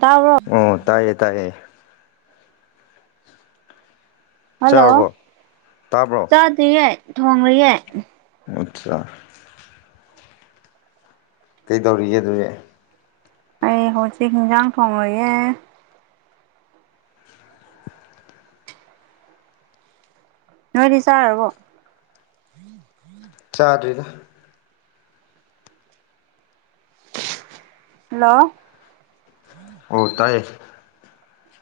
ꯇꯥꯕ꯭ꯔꯣ ꯑꯣ ꯇꯥꯏꯌꯦ ꯇꯥꯏꯌꯦ ꯍꯜꯂꯣ ꯆꯥꯔꯕꯣ ꯇꯥꯕ꯭ꯔꯣ ꯆꯥꯗ꯭ꯔꯤꯌꯦ ꯊꯣꯡꯂꯤꯌꯦ ꯉꯛꯇ꯭ꯔꯥ ꯀꯩꯗꯧꯔꯤꯒꯦ ꯑꯗꯨꯗꯤ ꯑꯩ ꯍꯣꯆꯤꯛ ꯍꯤꯟꯖꯥꯡ ꯊꯣꯡꯉꯨꯏꯌꯦ ꯅꯣꯏꯗꯤ ꯆꯥꯔꯕꯣ ꯆꯥꯗ꯭ꯔꯤꯗ ꯍꯜꯂꯣ ꯑꯣ ꯇꯥꯏꯌꯦ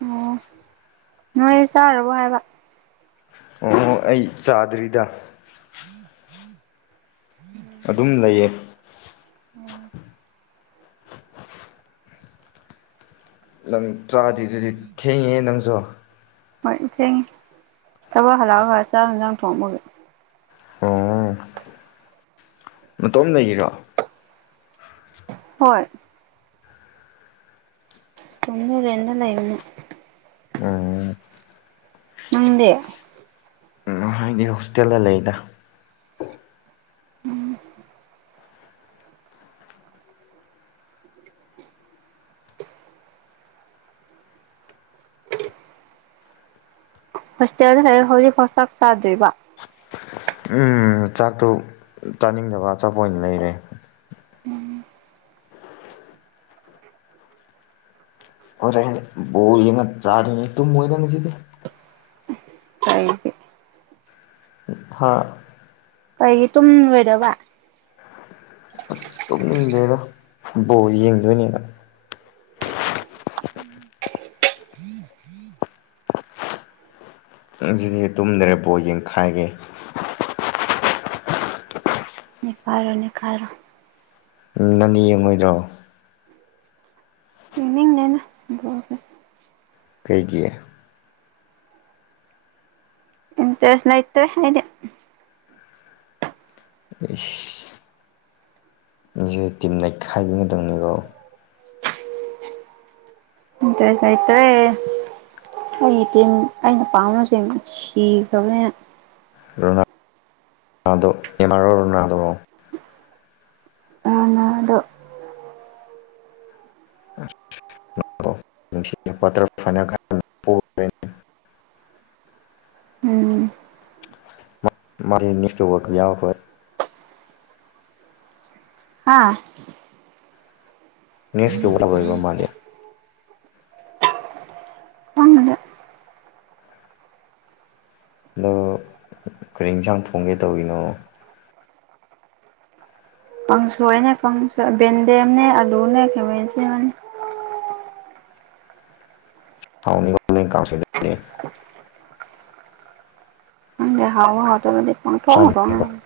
ꯑꯣ ꯅꯣꯏ ꯆꯥꯔꯕꯣ ꯍꯥꯏꯕ ꯑꯣ ꯑꯣ ꯑꯩ ꯆꯥꯗ꯭ꯔꯤꯗ [inaudible] ꯑꯗꯨꯝ ꯂꯩꯌꯦ ꯑꯣ ꯅꯪ ꯆꯥꯗ꯭ꯔꯤꯗꯨꯗꯤ ꯊꯦꯡꯉꯦꯍꯦ ꯅꯪꯁꯨ ꯍꯣꯏ ꯊꯦꯡꯉꯦ ꯊꯕꯛ ꯍꯂꯛꯑꯒ ꯆꯥꯛ ꯏꯟꯖꯥꯡ ꯊꯣꯡꯕꯒꯤ ꯑꯣ ꯅꯇꯣꯝ ꯂꯩꯔꯤꯔꯣ ꯍꯣꯏ ꯇꯨꯡꯅ ꯔꯦꯟꯗ ꯂꯩꯕꯅꯦ ꯑ ꯅꯪꯗꯤ ꯅꯤꯔ ꯍꯣꯁꯇꯦꯜꯗ ꯂꯩꯗ ꯎꯝ ꯍꯣꯁꯇꯦꯜꯗ ꯂꯩꯔ ꯍꯧꯖꯤꯛꯐꯥꯎ ꯆꯥꯛ ꯆꯥꯗ꯭ꯔꯤꯕ ꯎꯝ ꯆꯥꯛꯇꯨ ꯆꯥꯅꯤꯡꯗꯕ ꯑꯆꯥꯄꯣ ꯑꯣꯏꯅ ꯂꯩꯔꯦ ꯍꯣꯔꯦꯟ ꯕꯣꯜ ꯌꯦꯡꯉ ꯆꯥꯗꯨꯏꯅꯤ ꯇꯨꯝꯃꯣꯏꯗ ꯉꯁꯤꯗꯤ ꯇꯩꯒꯤ ꯊꯥ ꯀꯩꯒꯤ ꯇꯨꯝꯂꯣꯏꯗꯕ ꯑꯁ ꯇꯨꯝꯅꯤꯡꯗꯦꯗ ꯕꯣꯜ ꯌꯦꯡꯗꯣꯏꯅꯦꯅ ꯉꯁꯤꯗꯤ ꯇꯨꯝꯗ꯭ꯔꯦ ꯕꯣꯜ ꯌꯦꯡꯈꯥꯏꯒꯦ ꯅꯤꯛꯈꯥꯏꯔꯣ ꯅꯤꯛꯈꯥꯏꯔꯣ ꯅꯪꯅꯤ ꯌꯦꯡꯉꯣꯏꯗ꯭ꯔꯣ ꯌꯦꯅꯤꯡꯗꯦꯅ ꯕꯣꯜꯀꯁꯦ ꯀꯩꯒꯤ ꯏꯟꯇ꯭ꯔꯦꯁ ꯂꯩꯇꯦ ꯑꯩꯗꯤ ꯏꯁ ꯉꯁꯤꯗꯤ ꯇꯤꯝ ꯅꯩꯈꯥꯏꯕꯤ ꯉꯥꯛꯇꯡꯅꯤꯀꯣ ꯏꯟꯇ꯭ꯔꯦꯁ ꯂꯩꯇ꯭ꯔꯦ ꯑꯩ ꯇꯤꯝ ꯑꯩꯅ ꯄꯥꯝꯕ ꯁꯤꯡ ꯁꯤꯈ꯭ꯔꯕꯅꯤꯅ ꯔꯣꯅꯥ ꯑꯗꯣ ꯅꯦꯃꯔꯔꯣ ꯔꯣꯅꯥꯜꯗꯣꯔꯣ ꯔꯣꯅꯥꯜꯗꯣ ꯋꯇꯔ ꯐꯅꯦꯜ [unintelligible] ꯎꯝ ꯃꯗꯤ ꯅꯤꯛꯁꯀꯤ ꯋꯥꯜ ꯀꯥꯞ ꯌꯥꯎꯔꯔꯣꯏ ꯍꯥꯥ ꯅꯦꯛꯁꯀꯤ [unintelligible] ꯌꯥꯔꯔꯣꯏꯕ ꯃꯥꯗꯤ ꯈꯪꯗꯦ ꯑꯗꯣ ꯀꯔꯤ ꯌꯦꯟꯁꯥꯡ ꯊꯣꯡꯒꯦ ꯇꯧꯔꯤꯅꯣ꯫ ꯀꯪꯁꯣꯏꯅꯦ ꯀꯪꯁꯣꯏ ꯌꯦꯟꯗꯦꯝꯅꯦ ꯑꯂꯨꯅꯦ ꯈꯥꯃꯦꯟ ꯑꯁꯤꯟꯕꯅꯦ꯫ [unintelligible] ꯀꯪꯁꯣꯢꯗꯣ ꯈꯪꯗꯦ ꯍꯥꯎꯕ ꯍꯥꯎꯇꯥꯕꯗꯤ ꯄꯪꯊꯣꯡ ꯊꯣꯡꯉꯦ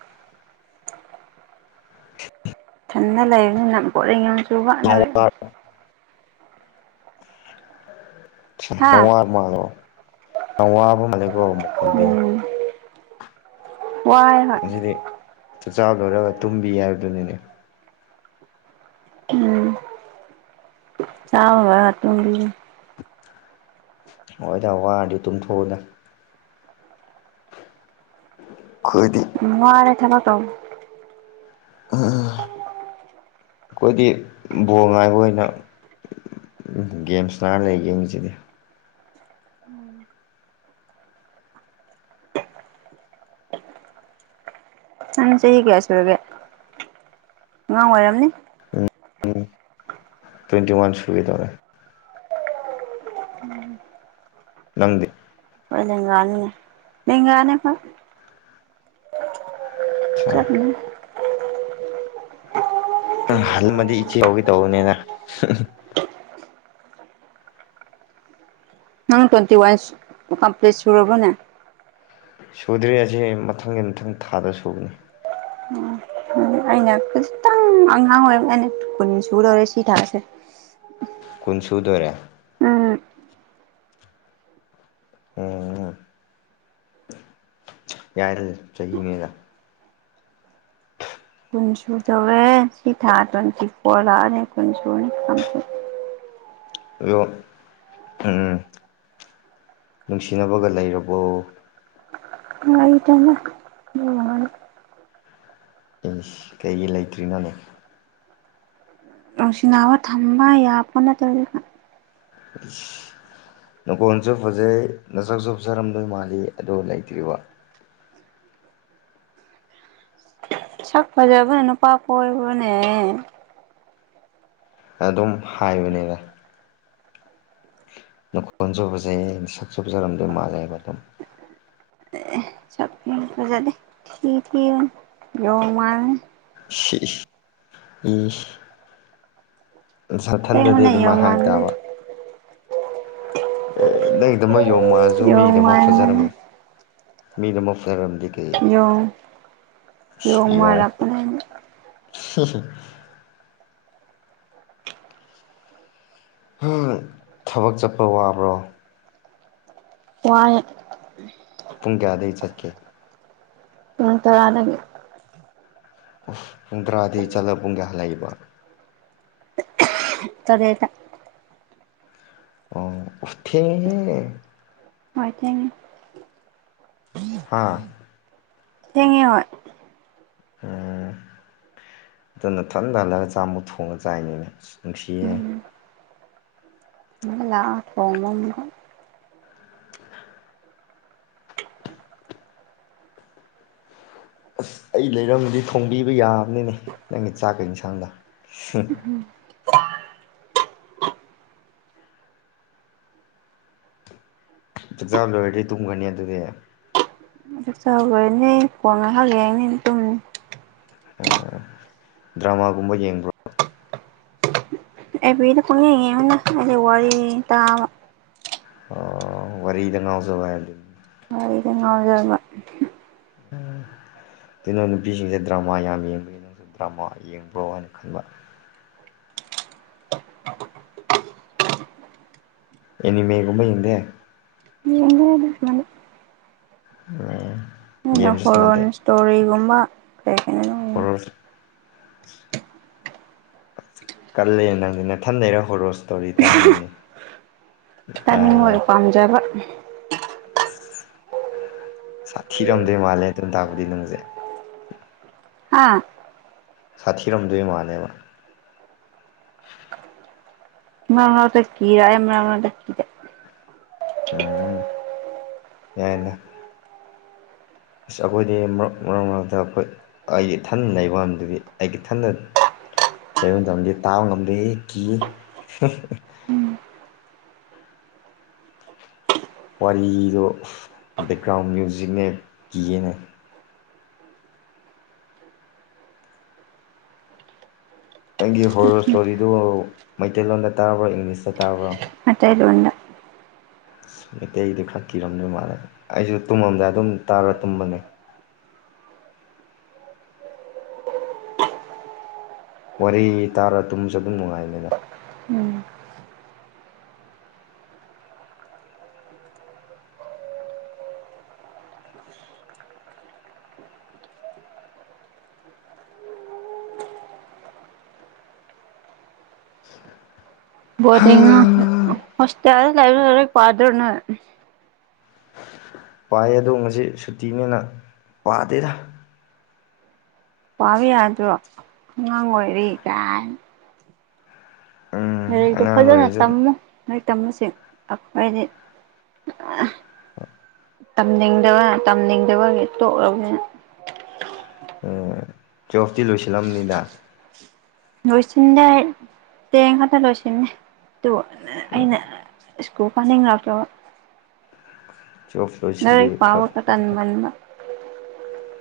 ꯢꯊꯟꯅ ꯂꯩꯕꯅꯤꯅ ꯄꯣꯔꯤꯡ ꯌꯥꯝꯆꯨꯕ ꯌꯥꯝ ꯑꯗꯨꯒꯤ ꯍꯥ ꯅꯋꯥꯕ ꯃꯥꯜꯂꯣ [unintelligible] ꯅꯋꯥꯕ ꯃꯥꯜꯂꯦꯀꯣ [unintelligible] ꯑꯃꯨꯛ ꯈꯣꯕꯤ꯫ ꯎꯝ ꯋꯥꯏ ꯍꯣꯏ ꯉꯁꯤꯗꯤ ꯆꯥꯛꯆꯥꯥ ꯂꯣꯢꯔꯒ ꯇꯨꯝꯕꯤ ꯍꯥꯏꯕꯗꯨꯅꯤꯅꯦ꯫ ꯎꯝ꯫ ꯆꯥꯕ ꯂꯣꯢꯔ ꯇꯨꯝꯗꯨꯢꯅꯦ ꯍꯣꯏꯗ ꯋꯥꯔꯗꯤ ꯇꯨꯝꯊꯣꯛꯑꯣꯗ ꯑꯈꯣꯢꯗꯤ__ ꯋꯥꯔꯦ ꯊꯕꯛ ꯇꯧ [inaudible] ꯛꯩꯈꯣꯏꯗꯤ ꯕꯣꯜ ꯉꯥꯏꯕ ꯑꯣꯏꯅ__ ꯒꯦꯝ ꯁꯅꯥꯔꯒ ꯂꯩꯒꯦ ꯉꯁꯤꯗꯤ꯫ [inaudible] ꯅꯪ ꯆꯍꯤ ꯀꯦꯌꯥ ꯁꯨꯔꯒꯦ ꯑꯉꯥꯡ ꯑꯣꯏꯔꯝꯅꯤ꯫ ꯎꯝ ꯇ꯭ꯋꯦꯟꯇꯤ ꯋꯥꯟ ꯁꯨꯒꯦ ꯗꯧꯔꯦ꯫ [inaudible] ꯅꯪꯗꯤ꯫ ꯑꯩꯗꯤ ꯑꯉꯥꯡꯅꯤꯅꯦ ꯂꯦꯡꯒꯅꯤ ꯑꯩꯈꯣꯢ [unintelligible] ꯍꯜꯂꯝꯃꯗꯤ ꯏꯆꯦ ꯀꯥꯎꯒꯦ ꯇꯧꯕꯅꯤꯅ__ ꯅꯪ ꯇ꯭ꯋꯦꯟꯇꯤ ꯋꯥꯟ ꯀꯝꯄ꯭ꯂꯤꯠ ꯁꯨꯔꯕꯅꯦ꯫ ꯁꯨꯗ꯭ꯔꯤ ꯑꯁꯤ ꯑꯩ ꯃꯊꯪꯒꯤ ꯃꯊꯪ ꯊꯥꯗ ꯁꯨꯒꯅꯤ꯫ ꯎꯝ꯫ ꯑꯩꯅ ꯈꯖꯤꯇꯪ__ ꯑꯉꯥꯡ ꯑꯣꯏꯕꯅꯦ ꯀꯨꯟ ꯁꯨꯒꯗꯧꯔꯦ ꯁꯤ ꯊꯥꯁꯦ꯫ ꯀꯨꯟ ꯁꯨꯨꯗꯣꯔꯦ꯫ ꯎꯝ ꯎꯝ ꯌꯥꯏ ꯆꯍꯤꯅꯤꯅ ꯀꯨꯟꯁꯨꯨꯗꯧꯔꯦ ꯁꯤ ꯊꯥ ꯇ꯭ꯋꯦꯟꯇꯤ ꯐꯣꯔ ꯂꯥꯛꯑꯅꯦ ꯀꯨꯟꯁꯨꯨꯔꯅꯤ ꯀꯝꯄ꯭ꯂꯤꯠ ꯑꯗꯣ ꯎꯝ ꯅꯨꯡꯁꯤꯅꯕꯒ ꯂꯩꯔꯕꯣ꯫ ꯂꯩꯇꯦꯗ ꯑꯗꯨ ꯏꯁ ꯀꯩꯒꯤ ꯂꯩꯇ꯭ꯔꯤꯅꯣꯅꯦ꯫ ꯅꯨꯡꯁꯤꯅꯥꯕ ꯊꯝꯕ ꯌꯥꯄꯥ ꯅꯠꯇ꯭ꯔꯤꯗ [inaudible] ꯅꯈꯣꯟꯁꯨ ꯐꯖꯩ ꯅꯁꯛꯁꯨ ꯐꯖꯔꯝꯗꯣꯏ ꯃꯥꯜꯂꯤ ꯑꯗꯣ ꯂꯩꯇ꯭ꯔꯤꯕ꯫ ꯁꯛ ꯐꯖꯕꯅ ꯅꯨꯄꯥ ꯀꯣꯏꯕꯅꯦ ꯑꯗꯨꯝ ꯍꯥꯏꯕꯅꯤꯗ ꯅꯈꯣꯟꯖꯨ ꯕꯖꯩ ꯁꯛꯆꯨ ꯕꯖꯔꯝꯗꯣꯏ ꯃꯥꯜꯂꯦ ꯍꯥꯏꯕ ꯑꯗꯨꯝ ꯎꯝ ꯐꯖꯅꯤ ꯊꯤ ꯊꯤꯕꯅꯦ ꯌꯣꯡ ꯃꯥꯜꯂꯦ ꯁꯤꯏꯁ ꯏꯁ ꯅꯁꯥꯊꯟꯗꯗꯤ ꯑꯁꯦꯡꯕꯅꯦ ꯑꯗꯨꯃꯥꯏ ꯌꯣꯡ ꯍꯥꯏꯕ ꯃꯥꯟꯕꯅꯦ ꯇꯥꯕ ꯑꯦ ꯅꯪꯒꯤꯗꯃꯛ ꯌꯣꯝ ꯃꯥꯜꯁꯨ ꯌꯣꯡ ꯃꯤꯒꯤꯗꯃꯛ ꯃꯥꯟꯕꯅꯦ ꯐꯖꯔꯝꯃꯅꯤ ꯃꯤꯗꯃꯛ ꯐꯖꯔꯝꯗꯤ ꯀꯩ ꯌꯣꯡ ꯌꯣꯡ ꯃꯥꯔꯛꯄꯅꯦ ꯁꯤꯁꯤ [unintelligible] ꯎꯝ ꯊꯕꯛ ꯆꯠꯄ ꯋꯥꯕ꯭ꯔꯣ ꯋꯥꯏ ꯄꯨꯡ ꯀꯌꯥꯗꯒꯤ ꯆꯠꯀꯦ ꯎ ꯇꯔꯥ ꯅꯪ [unintelligible] ꯎ ꯄꯨꯡ ꯇꯔꯥꯗꯤ ꯆꯠꯂ ꯄꯨꯡ ꯀꯌꯥ ꯍꯜꯂꯛꯏꯕ ꯇꯔꯦꯠꯗ ꯑꯣ ꯊꯦꯡꯉꯦꯍꯦ ꯍꯣꯏ ꯊꯦꯡ ꯍꯥꯥ ꯊꯦꯡꯉꯦ ꯍꯣꯏ ꯑꯣ ꯑꯗꯨꯅ ꯊꯟꯊ ꯍꯜꯂꯒ ꯆꯥꯝꯃꯨꯛ ꯊꯣꯡꯉꯒ ꯆꯥꯏꯅꯤꯅꯦ ꯅꯨꯡꯁꯤꯌꯦ ꯂꯥꯛꯑ ꯊꯣꯡꯕꯅꯤ ꯍꯣꯏ ꯑꯁ ꯑꯩ ꯂꯩꯔꯝꯃꯗꯤ ꯊꯣꯡꯕꯤꯕ ꯌꯥꯕꯅꯤꯅꯦ ꯅꯪꯒꯤ ꯆꯥꯛꯀ ꯏꯟꯁꯥꯡꯒ ꯆꯥꯛꯖꯥ ꯂꯣꯏꯔꯗꯤ ꯇꯨꯝꯒꯅꯤ ꯑꯗꯨꯗꯤ ꯆꯥꯛ ꯂꯣꯏꯔꯗꯤ ꯐꯣꯟ ꯉꯍꯥꯛ ꯌꯦꯡꯂꯅꯤ ꯑꯗꯨꯝ ꯑꯣ ꯗ꯭ꯔꯃꯥꯒꯨꯝꯕ ꯌꯦꯡꯕ꯭ꯔꯣ ꯑꯦꯐꯕꯤꯗ ꯈꯇꯡ ꯌꯦꯡꯕꯅꯤ ꯋꯥꯔꯤꯔꯤ ꯇꯥꯕ ꯋꯥꯔꯤꯗ ꯉꯥꯎꯖꯕ ꯍꯥꯏ ꯑꯗꯨ ꯋꯥꯔꯤꯗ ꯉꯥꯎꯖꯕ ꯎꯝ ꯑꯗꯨꯅ ꯅꯨꯄꯤꯁꯤꯡꯁꯦ ꯗ꯭ꯔꯃꯥ ꯌꯥꯝ ꯌꯦꯡꯕꯒꯤ ꯅꯪꯁꯨ ꯗ꯭ꯔꯃꯥ ꯌꯦꯡꯕ꯭ꯔꯣ ꯍꯥꯏꯅ ꯈꯟꯕ ꯏꯅꯤꯃꯦꯒꯨꯝꯕ ꯌꯦꯡꯗꯦ ꯌꯦꯡ [unintelligible] ꯎꯝ ꯍꯣꯔꯣꯟ ꯏꯁꯇꯣꯔꯤꯒꯨꯝꯕ ꯀꯩ ꯍꯥꯏ ꯍꯔ ꯀꯜꯂꯦ ꯅꯪꯗꯤ ꯅꯊꯟ ꯂꯩꯔ ꯍꯣꯔꯣ ꯁ꯭ꯇꯣꯔꯤ ꯇꯥꯏꯅꯤꯅꯦ ꯇꯃꯤ ꯌꯥꯏꯌꯦ ꯑꯣꯏ ꯄꯥꯝꯖꯕ ꯁꯥꯊꯤꯔꯝꯗꯣꯏ ꯃꯥꯜꯂꯦ ꯑꯗꯨꯝ ꯇꯥꯛꯄꯗꯤ ꯅꯪꯁꯦ ꯑꯥ ꯁꯥꯊꯤꯔꯝꯗꯣꯏ ꯃꯥꯜꯂꯦꯕ ꯃꯅ ꯇ ꯀꯔ ꯌꯥꯝ ꯃꯅꯅ ꯇ ꯀꯔ ꯎꯝ ꯌꯥꯏꯅ ꯑꯁ ꯑꯩꯈꯣꯏꯗꯤ ꯃꯔꯛ ꯃꯔꯛ ꯃꯔꯛꯇ ꯑꯩꯈꯣꯏ ꯑꯩꯒꯤ ꯏꯊꯟꯅ ꯂꯩꯕꯗꯨꯗꯤ ꯑꯩꯒꯤ ꯏꯊꯟꯗ ꯇꯩ ꯇꯝꯗꯤ ꯇꯥ ꯉꯝꯗꯦꯍꯦ ꯀꯤꯌꯦ ꯋꯥꯔꯤꯗꯣ ꯕꯦꯛꯒ꯭ꯔꯥꯎꯟ ꯃ꯭ꯌꯨꯖꯤꯛꯅꯦ ꯀꯤꯌꯦꯅꯦ ꯑꯩꯒꯤ ꯍꯣꯔꯣꯔ ꯏꯁꯇꯣꯔꯤꯗꯨ ꯃꯩꯇꯩꯂꯣꯟꯗ ꯇꯥꯔꯕ꯭ꯔꯣ ꯏꯪꯂꯤꯁꯇ ꯇꯥꯕ꯭ꯔꯣ ꯑꯇꯩ ꯂ‌ꯣꯏꯅ ꯑꯁ ꯃꯩꯇꯩꯒꯤꯗꯤ ꯈꯔ ꯀꯤꯔꯝꯗꯧ ꯃꯥꯜꯂꯦ ꯑꯩꯁꯨ ꯇꯨꯝꯃꯝꯗꯏ ꯑꯗꯨꯝ ꯇꯥꯔ ꯇꯨꯝꯕꯅꯦ ꯋꯥꯔꯤ ꯇꯥꯔ ꯇꯨꯝꯁꯨ ꯑꯗꯨꯝ ꯅꯨꯡꯉꯥꯏꯅꯦꯕ ꯎꯝ ꯕ‌ꯣꯔꯗꯤꯡꯉꯥꯛꯇ ꯍ‌ꯣꯁꯇ‌ꯦꯜ ꯂꯩꯔ ꯂꯥꯏꯔꯤꯛ ꯄꯥꯗꯔꯅ‌ꯦ ꯄꯥꯏ ꯑꯗꯣ ꯉꯁꯤ ꯁꯨꯇꯤꯅꯦꯅ ꯄꯥꯗꯦꯗ ꯄꯥꯕ ꯌꯥꯗ꯭ꯔꯣ ꯑꯉꯥꯡ ꯑꯣꯏꯔꯤ ꯀꯥꯏꯅꯤ ꯎꯝ ꯂꯥꯏꯔꯤꯛꯇꯨ ꯑꯉꯥꯡ ꯐꯖꯅ ꯑꯣꯏꯔꯁꯨ ꯇꯝꯃꯨ ꯂꯥꯏꯔꯤꯛ ꯇꯝꯃꯨꯁꯦ ꯑꯩꯈꯣꯏꯗꯤ ꯇꯝꯅꯤꯡꯗꯕ ꯇꯝꯅꯤꯡꯗꯕꯒꯤ ꯇꯣꯛꯂꯕꯅꯤꯅ ꯎꯝ ꯇꯨꯌꯦꯜꯐꯇꯤ ꯂꯣꯏꯁꯤꯜꯂꯝꯕꯅꯤꯅ ꯂꯣꯏꯁꯤꯟꯗꯦ ꯇꯦꯡ ꯈꯛꯇ ꯂꯣꯏꯁꯤꯟꯃꯦ ꯑꯗꯨ ꯑꯩꯅ ꯁꯀꯨꯜ ꯀꯥꯅꯤꯡꯉꯛꯇꯕ ꯇꯨꯌꯦꯜꯐ ꯂꯣꯏꯁꯤꯜꯂꯤ ꯂꯥꯏꯔꯤꯛ ꯄꯥꯕꯥ ꯈꯔ ꯇꯟꯒꯟꯕ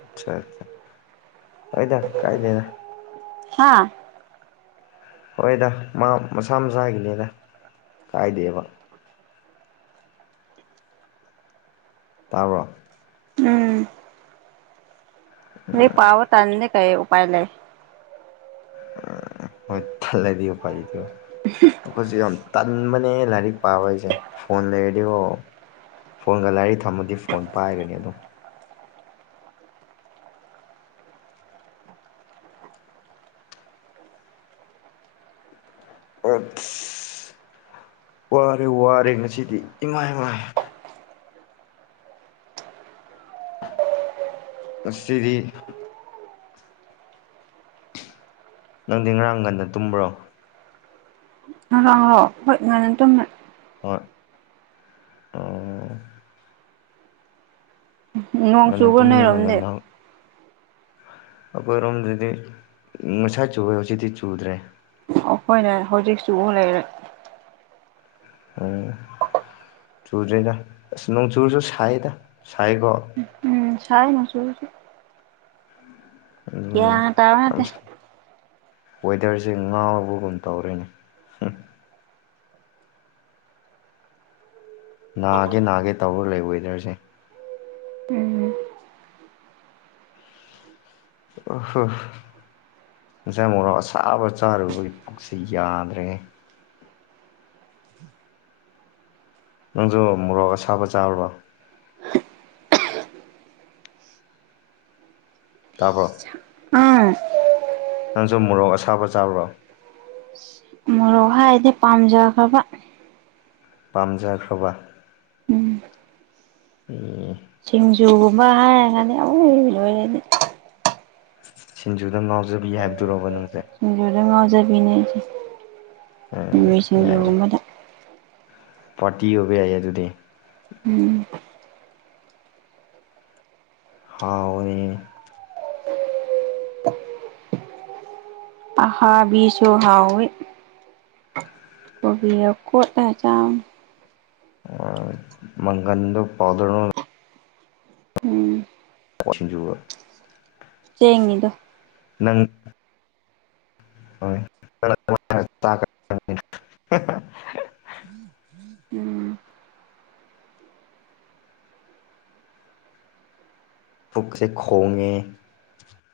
ꯑꯆꯥ ꯑꯩꯅ ꯀꯥꯏꯗꯅ ꯍꯥꯥ ꯍꯣꯏꯗ ꯃꯥ ꯃꯁꯥ ꯃꯁꯥꯒꯤꯅꯦꯗ ꯀꯥꯏꯗꯦꯕ ꯇꯥꯕꯔ‌ꯣ ꯎꯝ ꯃꯤ ꯄꯕ ꯇꯥꯟꯅꯤ ꯀꯩ ꯎꯄꯥꯏ ꯂꯩ ꯍꯣꯏ ꯇꯜꯂꯗꯤ ꯑꯨꯄꯥꯏ ꯂꯩꯇꯦꯕꯨ ꯎꯝ ꯑꯩꯈꯣꯏꯁꯨ ꯌꯥꯝ ꯇꯟꯕꯅꯦ ꯂꯥꯏꯔꯤꯛ ꯄꯥꯕ ꯑꯩꯁꯦ ꯐꯣꯟ ꯂꯩꯔꯗꯤꯀꯣ ꯐꯣꯟꯒ ꯂꯥꯏꯔꯤꯛ ꯊꯝꯃꯗꯤ ꯐꯣꯟ ꯄꯥꯏꯒꯅꯤ ꯑꯗꯨꯝ ꯑꯁ ꯋꯥꯔꯦ ꯋꯥꯔꯦ ꯉꯁꯤꯗꯤ ꯏꯃꯥꯃꯥꯏ ꯉꯥꯁꯤꯗꯤ ꯅꯪꯗꯤ ꯉꯔꯥꯡ ꯉꯥꯟꯅ ꯇꯨꯝꯕ꯭ꯔꯣ ꯉꯥꯔꯥꯡꯂ‌‌ꯣ ꯍꯣꯏ ꯉꯥꯟꯅ‌ ꯇꯨꯝꯃ‌ꯦ ꯍꯣꯏ ꯑꯥ ꯅꯣꯡ ꯉꯟꯅ ꯆꯨꯕ ꯇꯨꯝꯅꯤꯅ ꯅ‌ꯣꯏꯔꯣꯝꯗꯤ ꯉꯟꯅ ꯑꯩꯈꯣꯏꯔꯣꯝꯗꯗꯤ ꯉꯥꯁꯥꯏ ꯆꯨꯕ ꯍꯧꯖꯤꯛꯇꯤ ꯆꯨꯗ꯭ꯔꯦ ꯑꯩꯈꯣꯏꯅ ꯍꯧꯖꯤꯛꯁꯨ ꯆꯨ ꯂꯩꯔꯦ ꯎꯝ ꯆꯨꯗ꯭ꯔ‌ꯦꯗ ꯑꯁ ꯅꯣꯡꯆꯨꯁꯨ ꯁꯥꯏꯗ ꯁꯥꯏꯀꯣ ꯎꯝ ꯁꯥꯏ ꯃꯁꯨ ꯑꯗꯨꯅꯦ ꯒꯥꯌꯟ ꯌꯥꯝ ꯇꯕꯅꯠꯇꯦ ꯋꯦꯗꯔꯁꯦ ꯉꯥꯎꯕꯒꯨꯝ ꯇꯧꯔꯦꯅꯦ ꯅꯥꯒꯦ ꯅꯥꯒꯦ ꯇꯧꯔ ꯂꯩ ꯋꯦꯗꯔꯁꯦ ꯎꯝ ꯑꯝ ꯍꯝ ꯉꯥꯁꯥꯏ ꯃꯣꯔ‌ꯣꯛ ꯑꯁꯥꯕ ꯆꯥꯔꯨꯕꯒꯤ ꯄꯨꯛꯁꯤ ꯌꯥꯗ꯭ꯔꯦ ꯅꯪꯁꯨ ꯃꯣꯔꯣꯛ ꯑꯁꯥꯕ ꯆꯥꯔꯨꯕ ꯇꯥꯕ꯭ꯔꯣ ꯑꯥ ꯅꯪꯁꯨ ꯃꯣꯔꯣꯛ ꯑꯁꯥꯕ ꯆꯥꯕ꯭ꯔꯣ ꯍꯣꯏ ꯑꯩꯗꯤ ꯄꯥꯝꯖꯕꯒ ꯄꯥꯝꯖꯈ꯭ꯔꯕ ꯎꯝ ꯑꯝ ꯁꯤꯡꯖꯨꯒꯨꯝꯕ ꯍꯥꯏꯔꯒꯗꯤ ꯎ ꯂꯣꯏꯔꯦ ꯑꯩꯗꯤ ꯁꯤꯡꯖꯨꯗ ꯉꯥꯎꯖꯕꯤ ꯍꯥꯏꯕꯗꯨꯔꯣ ꯅꯪꯁꯦ ꯁꯤꯡꯖꯨꯗ ꯉ ꯥꯎꯖꯕꯤꯅꯤ ꯑꯩꯁꯤ ꯑꯦ ꯃꯤꯃꯤ ꯁꯤꯡꯖꯨꯒꯨꯝꯕꯗ ꯄꯥꯔꯠꯇꯤ ꯑꯣꯏꯕ ꯌꯥꯏꯌꯦ ꯑꯗꯨꯗꯤ ꯑꯝ ꯍꯥꯎꯅꯤ ꯑꯍꯥꯕꯤꯁꯨ ꯍꯥꯎꯏ ꯀꯣꯕꯤꯒ ꯀꯣꯠꯂ ꯆꯥꯎ ꯃꯪꯒꯟꯗꯨ ꯄꯥꯎꯗꯔ ꯑꯝ ꯨ [unintelligible] ꯖꯨꯕ ꯆꯦꯡꯅꯤꯗ ꯅꯪ ꯍꯣꯏ ꯑꯝ ꯄꯨꯛꯁꯦ ꯈꯣꯡꯉꯦ